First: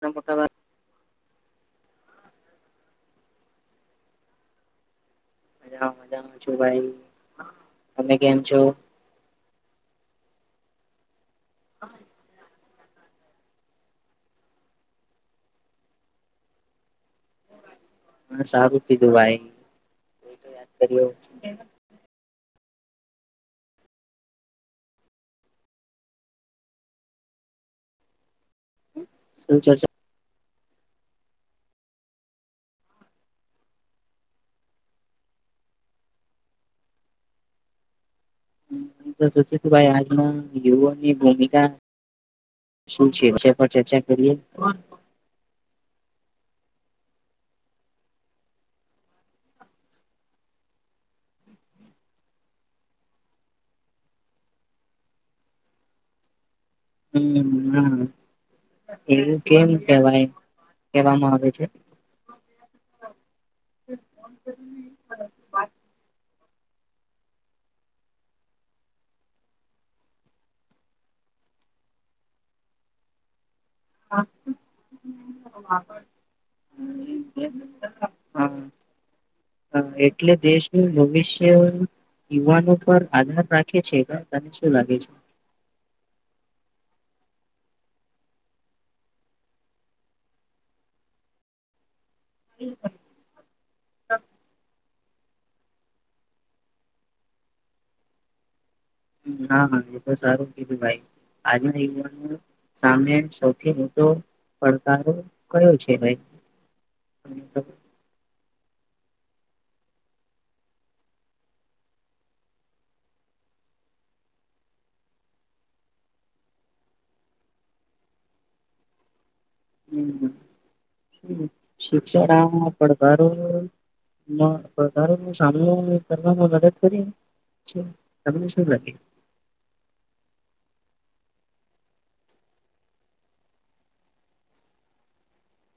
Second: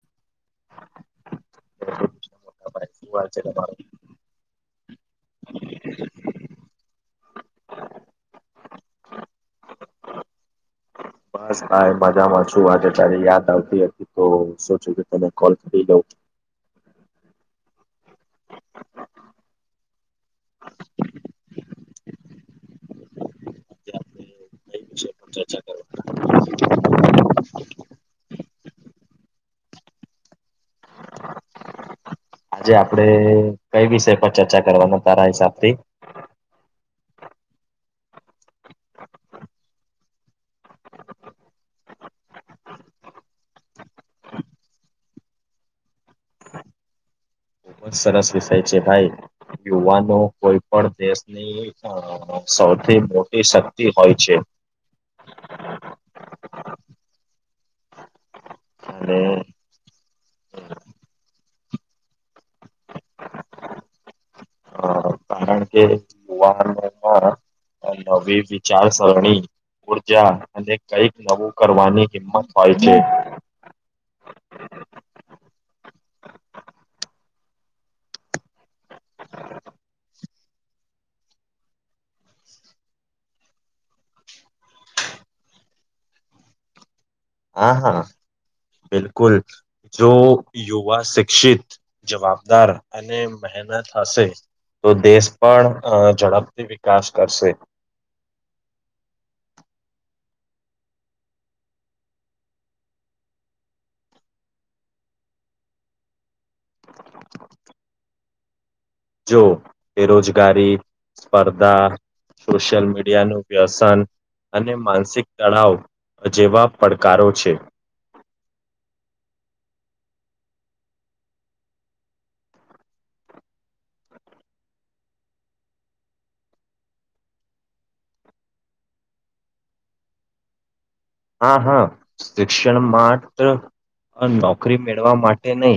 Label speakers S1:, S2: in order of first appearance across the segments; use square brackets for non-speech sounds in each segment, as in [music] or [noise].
S1: ના [inaudible]
S2: [inaudible] [inaudible] [inaudible]
S1: મજા મજા છું ભાઈ તમે કેમ છો
S2: બસ ભાઈ મજામાં છુ શું વાત તારી યાદ આવતી હતી તો સોયચુ કે તને કોલ કરી દઉં
S1: હ સારું કીધું ભાઈ યાદ [inaudible]
S2: એ વિષ પર ચર્ચા કરવા
S1: ચર્ચા
S2: આજ આપડે કઈ વિષય પર ચર્ચા કરવાના તારા હિસાબથી
S1: હું તો સોચુ ભાઈ આજના યુવા ની ભૂમિકા શું છે વિશે પર ચર્ચા કરએ.
S2: ખૂબ જ સરસ વિષય છે ભાઈ યુવાનો કોઈ પણ દેશની અસૌથી મોટી શક્તિ હોય છે [inaudible]
S1: હમ હા
S2: અને
S1: એવું કેમ કેવાય કેવામા આવે છે.
S2: અ
S1: [unintelligible]
S2: કારણ કે યુવાનો દ્વારા નવી વિચારસરણી ઉર્જા અને કઈક નવુ કરવાની હિંમત હોય છે
S1: [unintelligible] [unintelligible] હા, એટલે દેશનુ ભવિષ્ય યુવાનો પર આધાર રાખે છે, તને શું લાગે છે
S2: [unintelligible] હા, હા, બિલકુલ, જો યુવા શિક્ષિત જવાબદાર અને મહેનત હશે તો દેશ પણ અ ઝડપથી વિકાસ કરશે
S1: હા, હા, એ તો સારું કીધુ ભાઈ આજના યુવાનો સામે સૌથી મોટો પડકારો કયો છે, ભાઈ
S2: જો બેરોજગારી, સ્પર્ધા સોશિયલ મીડિયાનુ વ્યસન અને માનસિક તળાવ જેવા પડકારો છે. [inaudible]
S1: શિક્ષણ પડકારોનુ ના વધારે સા કરવા મદદ કરીને તમને શું લાગ્યું?
S2: હા હા શિક્ષણ માત્ર નોકરી મેળવા માટે નહી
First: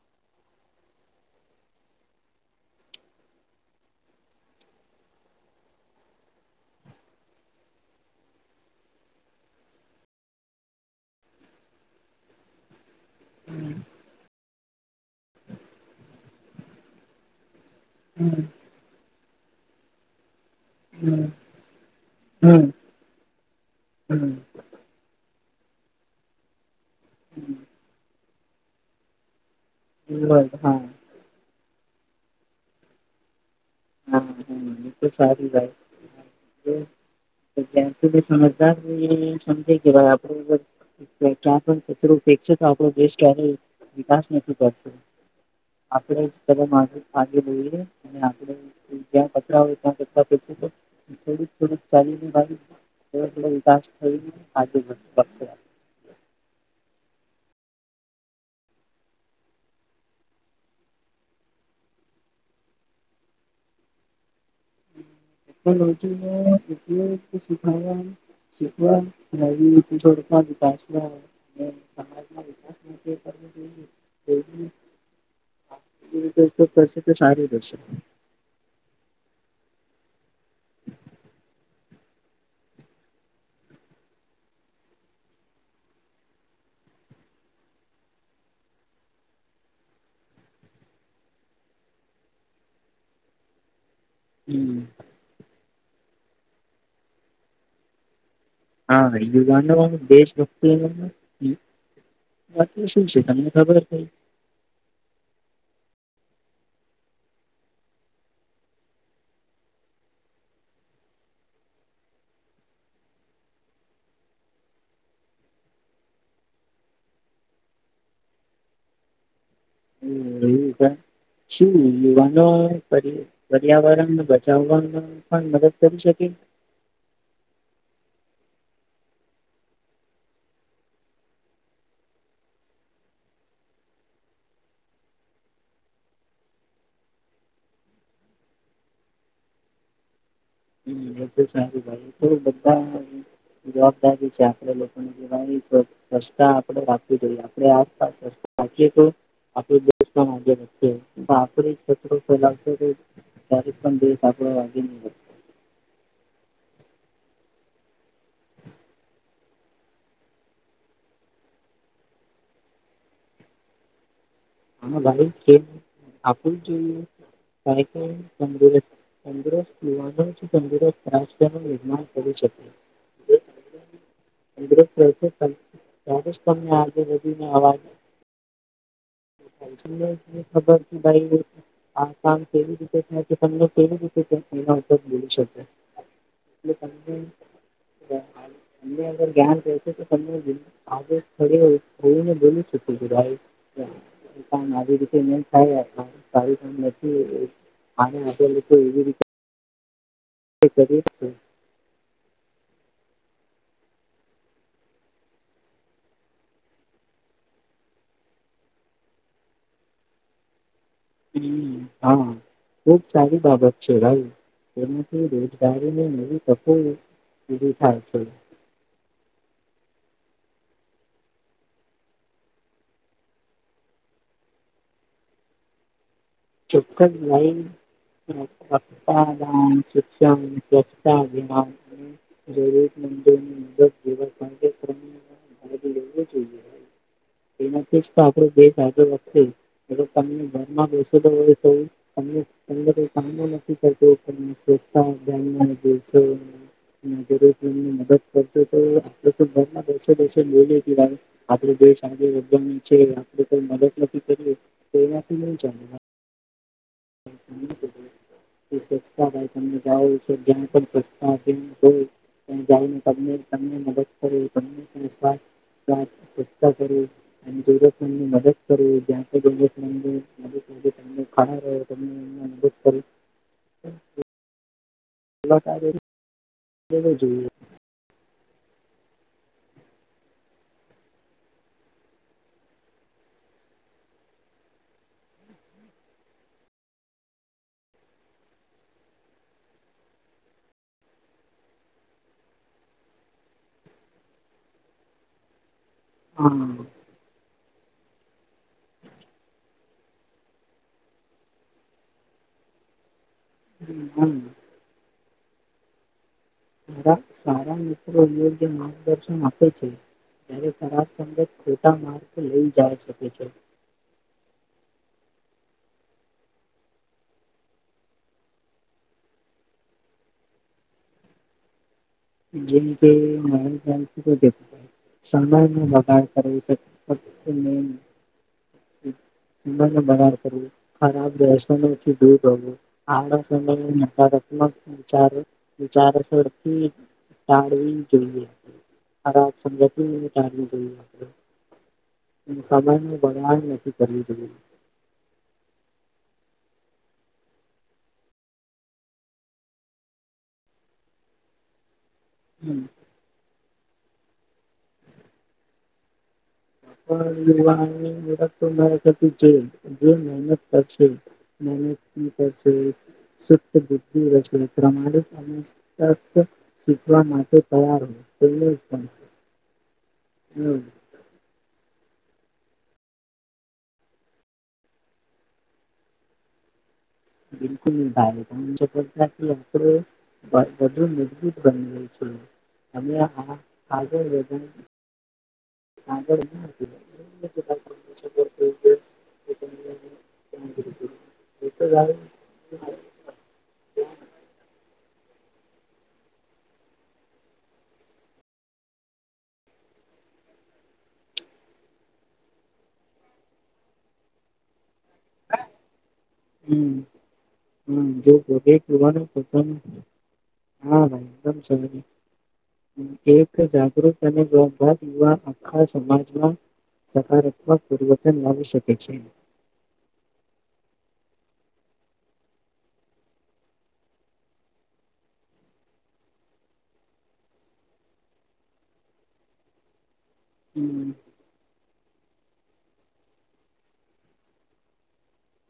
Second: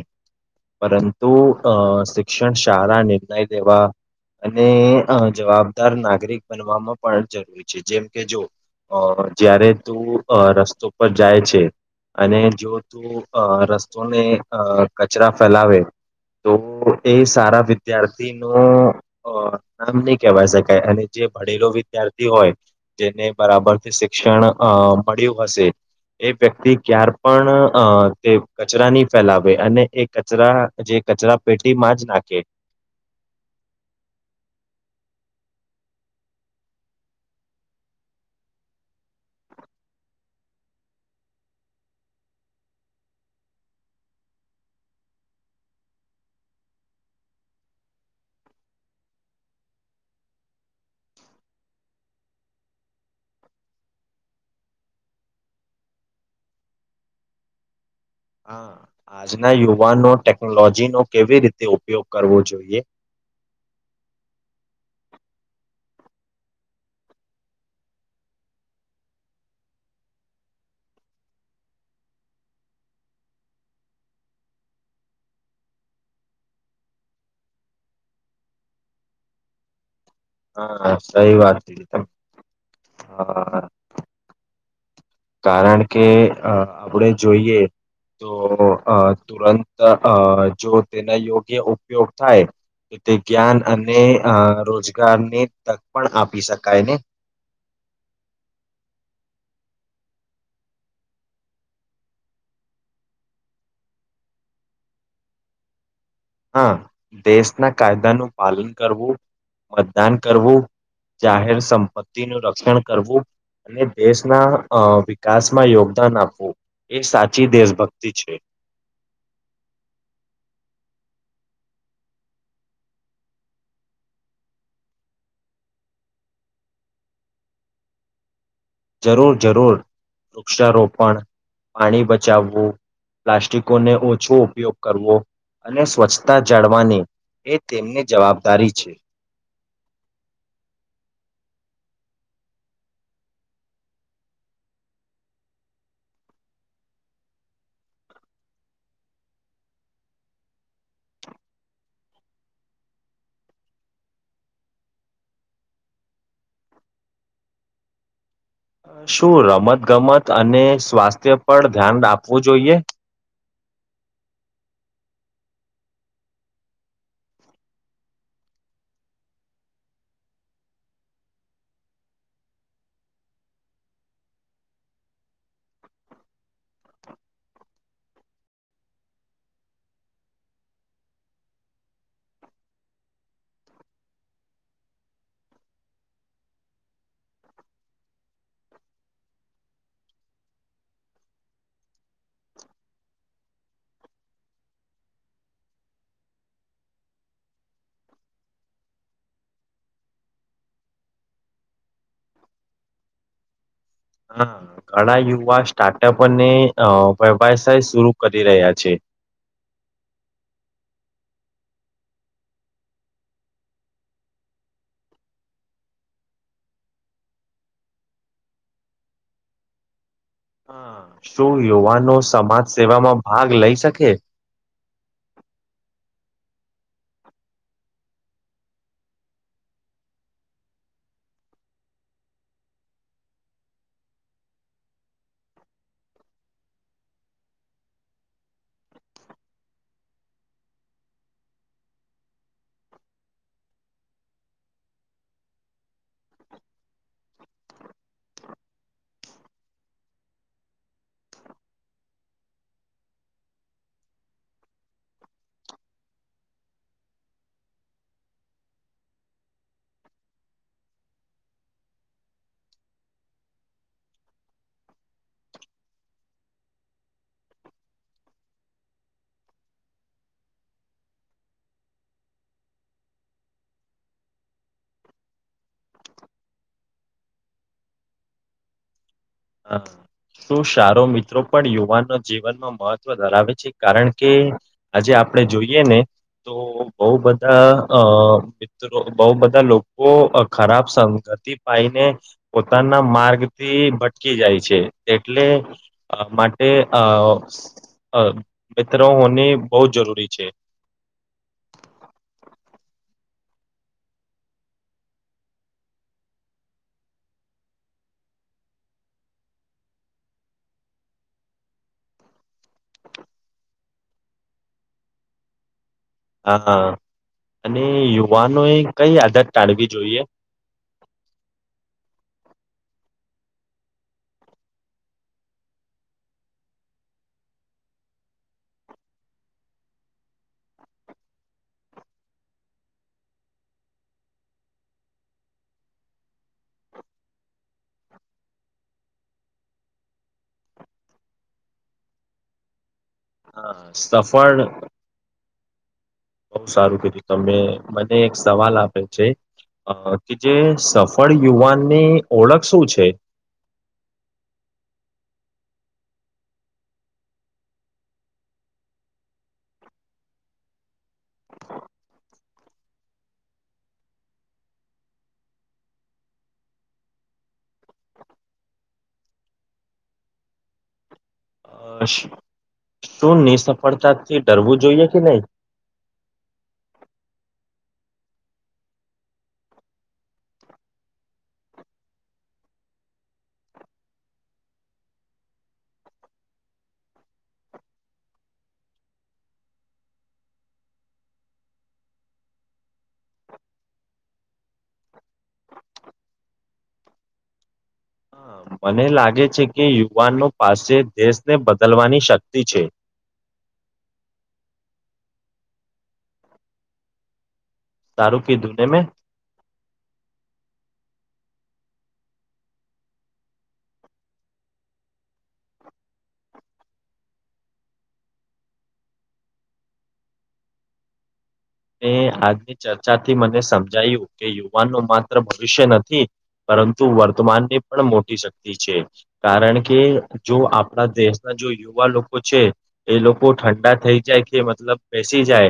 S2: પરંતુ અ શિક્ષણ શાળા નિર્ણય લેવા અને જવાબદાર નાગરિક બનવામાં પણ જરૂરી છે જેમ કે જો અ જયારે તું રસ્તો પર જાય છે અને જો તું રસ્તોને અ કચરા ફેલાવે તો એ સારા વિદ્યાર્થી
S1: હમ
S2: ન અ આમ નહી કેવાય શકાય અને જે ભણેલો વિદ્યાર્થી હોય
S1: હમ
S2: જેને બરાબર શિક્ષણ અ મળ્યું હશે એ વ્યક્તિ ક્યાર પણ અ તે કચરા નહી ફેલાવે અને એ
S1: બર
S2: કચરા
S1: હા
S2: જે કચરા પેટીમાં જ નાખે.
S1: એ સારી થાય. તો ત્યાં સુધી સમજદાર એ સમજે કે ભાઈ આપડે પણ ક્યાં કોઈ કચરો ફેકશે તો આપણો દેશ ક્યારે વિકાસ નથી કરતો આપડે બધા સાથે મળીને જોઈએ અને જ્યાં પરાય [unintelligible] [unintelligible] વિકાસ થઈ
S2: [unintelligible] હા. આજના યુવાનો ટેકનોલોજીનો કેવી રીતે ઉપયોગ કરવો જોઈએ. [unintelligible]
S1: ટેકનોલોજીને [unintelligible] સખાયા [unintelligible] [unintelligible] એ રીતે તો કરશે તો સારું રહેશે
S2: હા, સહી વાત છે તમે હા કારણ કે આપણેે જોઈએ તો અતુરંત અ જો તેના યોગ્ય ઉપયોગ થાય એ જ્ઞાન અને અને
S1: હમ્મ
S2: રોજગારને તક પણ આપી શકાય ને
S1: હા વુગનું દેશભક્તિ એ વાકી શું છે તમને ખબર કઈ
S2: [unintelligible] હા દેશના કાયદાનું પાલન કરવું મતદાન કરવું જાહેર સંપત્તિ નું રક્ષણ કરવું અને દેશના વિકાસમાં યોગદાન આપવું એ સાચી દેશભક્તિ છે [inaudible]
S1: હમ એું છે શું યુવાનો પર્યાવરણ બચાવવાવામાં પણ મદદ કરી શકે
S2: [inaudible] જરૂર જરૂર વૃક્ષારોપણ પાણી બચાવવું પ્લાસ્ટિકોને ઓછો ઉપયોગ કરવો અને સ્વચ્છતા જાળવાની એ તેમની જવાબદારી છે
S1: હમ્મ સારું ભાઈ તો બધા જવાબદારી છે આપે લોકોની દિવા સ્વચ્છતા આપડે રાખવી જોઈએ આપે આસપાસ બાકીી તો આપ દેશ પણ આગે વધશે પણ આપું કત્ર ફેલાવશે કે ક્યારેક પણ દેશ હ દિન
S2: [inaudible] અ શું રમતગમત અને સ્વાસ્થ્ય પર ધ્યાન આપવું જોઈએ?
S1: હહ આપવું જ જોઈએ. કારણ કે તંદુરસ્ત તંદુરસ્ત યુવાનો જ તંદુરસ્ત રાષ્ટ્રનું નિર્માણ કરે છે.
S2: [inaudible]
S1: તંદુરસ્ત રહેશે ત્યારે જ તમને આગળ વધીને આવા દે તમને ખબર છે ભાઈ આ કામ કેવી રીતે થાય છે તમને કેવી રીતે તે એના ઉપર બોલી શકે એટલે તમને તમને અગર ધ્યાન રહેશે તો તમને આજે ખોલીને બોલી શક ભાઈ આ કામ આવી રીતે નહીં થાય આ કામ નથી આને અત્યાર લોકો એવી રીતે કરે જ છે
S2: હા ઘણા યુવા સ્ટાર્ટપ અને અ વ્યવસાય શુરુ કરી રહ્યા છે. [inaudible]
S1: હમ હા ખૂબ સારી બાબત છે ભાઈ કેમ કે રોજગારીને નવી તકો ઉભી થાય છે.
S2: [inaudible] હહ શું યુવાનો સમાજસેેવામાં ભાગ લઈ શકે? [inaudible]
S1: ચોક્કસ લઈ દાન, શિક્ષણ, સ્વચ્છતા અભિમાન અને જરૂરી એવા કાર્યક્રમમાં ભાગ લેવો જોઈએ ભાઈ એ નથી જ તો આપણો બે ફાયદો વધશે એ તો તમને ઘરમાં બેસું એ તો હવે કોઈ તમને તમને કોઈ કામે નથી કરતું સ્વચ્છતા અભિયાનમાં જે તમ જરૂરત મંદને મદદ કરશે તો આપણે તો ઘરમાં દસે દસે દેશ આગળ વધવાનો છે આપણે કોઈ મદદ નક્કી કરીએ તો એનાથી નહીં જામે ભાઈ [inaudible] એ સ્વચ્છતા થાય તમે જાઓ છો જ્યાં પણ સ્વચ્છતા અભિયાન હોય [unintelligible] ક્યાંય જાઓ ને તમને તમને મદદ કરે તમને નિસ્વાર્થ [unintelligible] સ્વચ્છતા કરવું અને જરૂરત મંદની મદદ કરવું, જ્યાંથી જરૂરત મંદની મદદ તેથી તમને ખડા રહો તમને અહીંયા મદદ કરે. લેવો જોઈએ.
S2: હા. શું સારો મિત્રો પણ યુવાનનો જીવનમાં મહત્વ ધરાવે છે કારણ કે આજે આપ આપણે જોઈએ ને, તો બહુ બધા અ મિત્રો બહુ બધા લોકો ખરાબ સંગતિ પાઈને, પોતાના માર્ગથી ભટ કી જાય છે એટલે, અ માટે
S1: હા
S2: અ અ મિત્ર હોની બહુ જરૂરી છે. [inaudible]
S1: હમ હમ. સારા સારા મિત્રો યોગ્ય માર્ગદર્શન આપે છે. જ્યારે ખરાબ સંગત ખોટા માર્ગ લઈ જાય શકે છે.
S2: [inaudible] હા, અને યુવાનોએ કઈ આદત ટાળવી જોઈએ? [inaudible]
S1: [unintelligible] સમયમાં વધાર કરવું છે. બાર કરવું ખરાબસ દૂર હોવું, સમ વિચાર વિચારસ વડતી ટાવી જોઈએ, ટાવી જોઈએ. સમય ન બગવાન
S2: હા
S1: નથી કરવું
S2: સફળ
S1: જોઈએ.
S2: બહુ સારું કીધું તમે મને એક સવાલ આપે છે. અ કે જે સફળ યુવાનની ઓળખ શું છે? [inaudible]
S1: યુવાનીળખ જે જે મહેનત કરશે. બધિ પ્રમાણ [unintelligible] માટે તૈયાર હોય પ
S2: [inaudible]
S1: હમ.
S2: શું ની સફળતાથી ડરવું જોઈએ કે નહી?
S1: બિલકુલ ભારે પણું મજબૂત બની ગય છે. અમે હા ખગો વજન [unintelligible] [unintelligible] એ તો [unintelligible]
S2: મને લાગે છે કે યુવાનો પાસે દેશને બદલવાની શક્તિ છે. [inaudible]
S1: હમ. હમ
S2: સારું
S1: જોવા ત
S2: કીધું ને મેં?
S1: હા ભાઈ એકદમ સર. એક જાગૃત અને લોભ યુવા આખા સમાજમાં સકારાત્મક પરિવર્તન લાવી શકે છે.
S2: [inaudible] એ આજની ચર્ચાથી મને સમજાયું કે યુવાનનું માત્ર ભવિષ્ય નથી પરંતુ વર્તમાનને પણ મોટી શક્તિ છે કારણ કે જો
S1: હમ
S2: આપણા દેશના જો એવા લોકો છે એ લોકો ઠંડા થઈ જાય કે મતલબ બેસી જાય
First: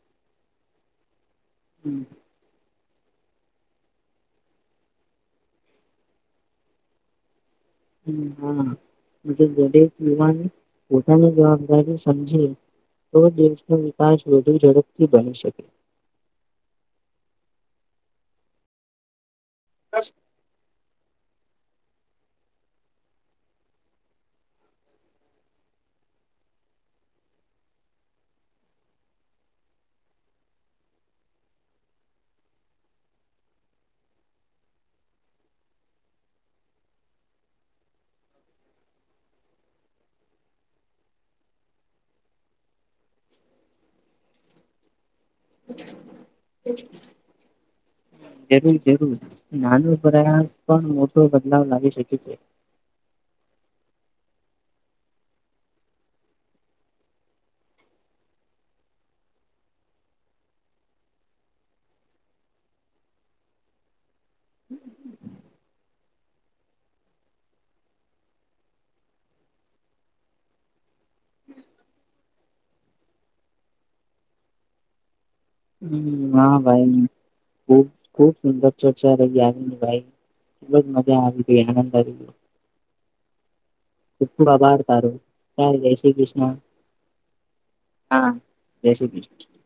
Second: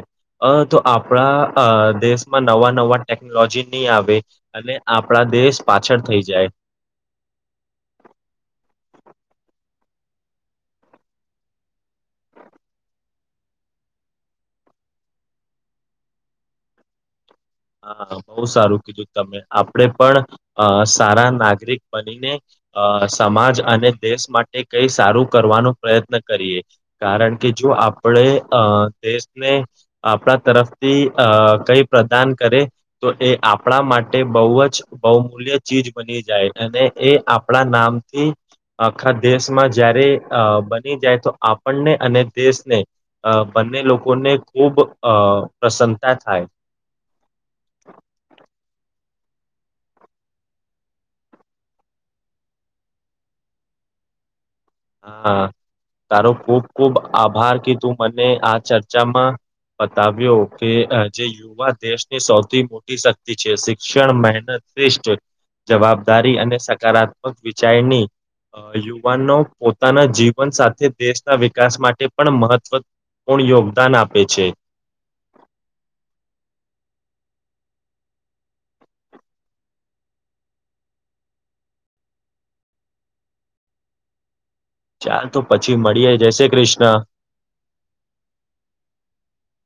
S2: તો આપણા અ
S1: હમ
S2: દેશમાં નવા નવા ટેકનોલોજી નહીં આવે અને આપણા દેશ પાછળ થઈ જાય
S1: હમ્મ હમ્મ દરેક યુવાન પોતાની જવાબદારી સમજે. તો દેશનો વિકાસ વધુ ઝડપથી બની શકે.
S2: હા બહૂ સારું કીધું તમે આપડે પણ સારા નાગરિક બનીને અ સમાજ અને દેશ માટે કઈ સારું કરવાનો પ્રયત્ન કરીએ કારણ કે જો આપણે દેશને આપણા તરફથી અ કઈ પ્રદાન કરે તો એ આપણા માટે બહુ જ બહુમૂલ્ય ચીજ બની જાય અને એ આપ આપણા નામથી આખા દેશમાં જયારે અ બની જાય તો આપણને અને દેશને એને લોકોને ખૂબ પ્રસન્નતા થાય.
S1: [inaudible]
S2: [inaudible]
S1: જરૂર જરૂર નાનો પ્રયાસ પણ મોટો બદલાવ લાગી શકે છે.
S2: [inaudible] હા તારો ખુબ ખુબ આભાર કે તું મને આ ચર્ચામાં બતાવ્યો કે જે યુવા દેશની સૌથી મોટી શક્તિ છે, શિક્ષણ, મહેનત શ્રેષ્ઠ જવાબદારી અને સકારાત્મક વિચારની યુવાનો પોતાના જીવન સાથે દેશના વિકાસ માટે પણ મહત્વ પુણ્ય યોગદાન આપે છે.
S1: હમ્મ હા ભાઈ ખૂબ ખૂબ સુંદર ચર્ચા રહી આંનદ ભાઈ એટલો જ મજા આવી ગઈ આનંદ આવી ગયો. ખુબ ખુબ આભાર તારો
S2: ચાલ તો પછી મળીએ જય શ્રી કૃષ્ણ
S1: હા જય શ્રી ક્રિષ્ના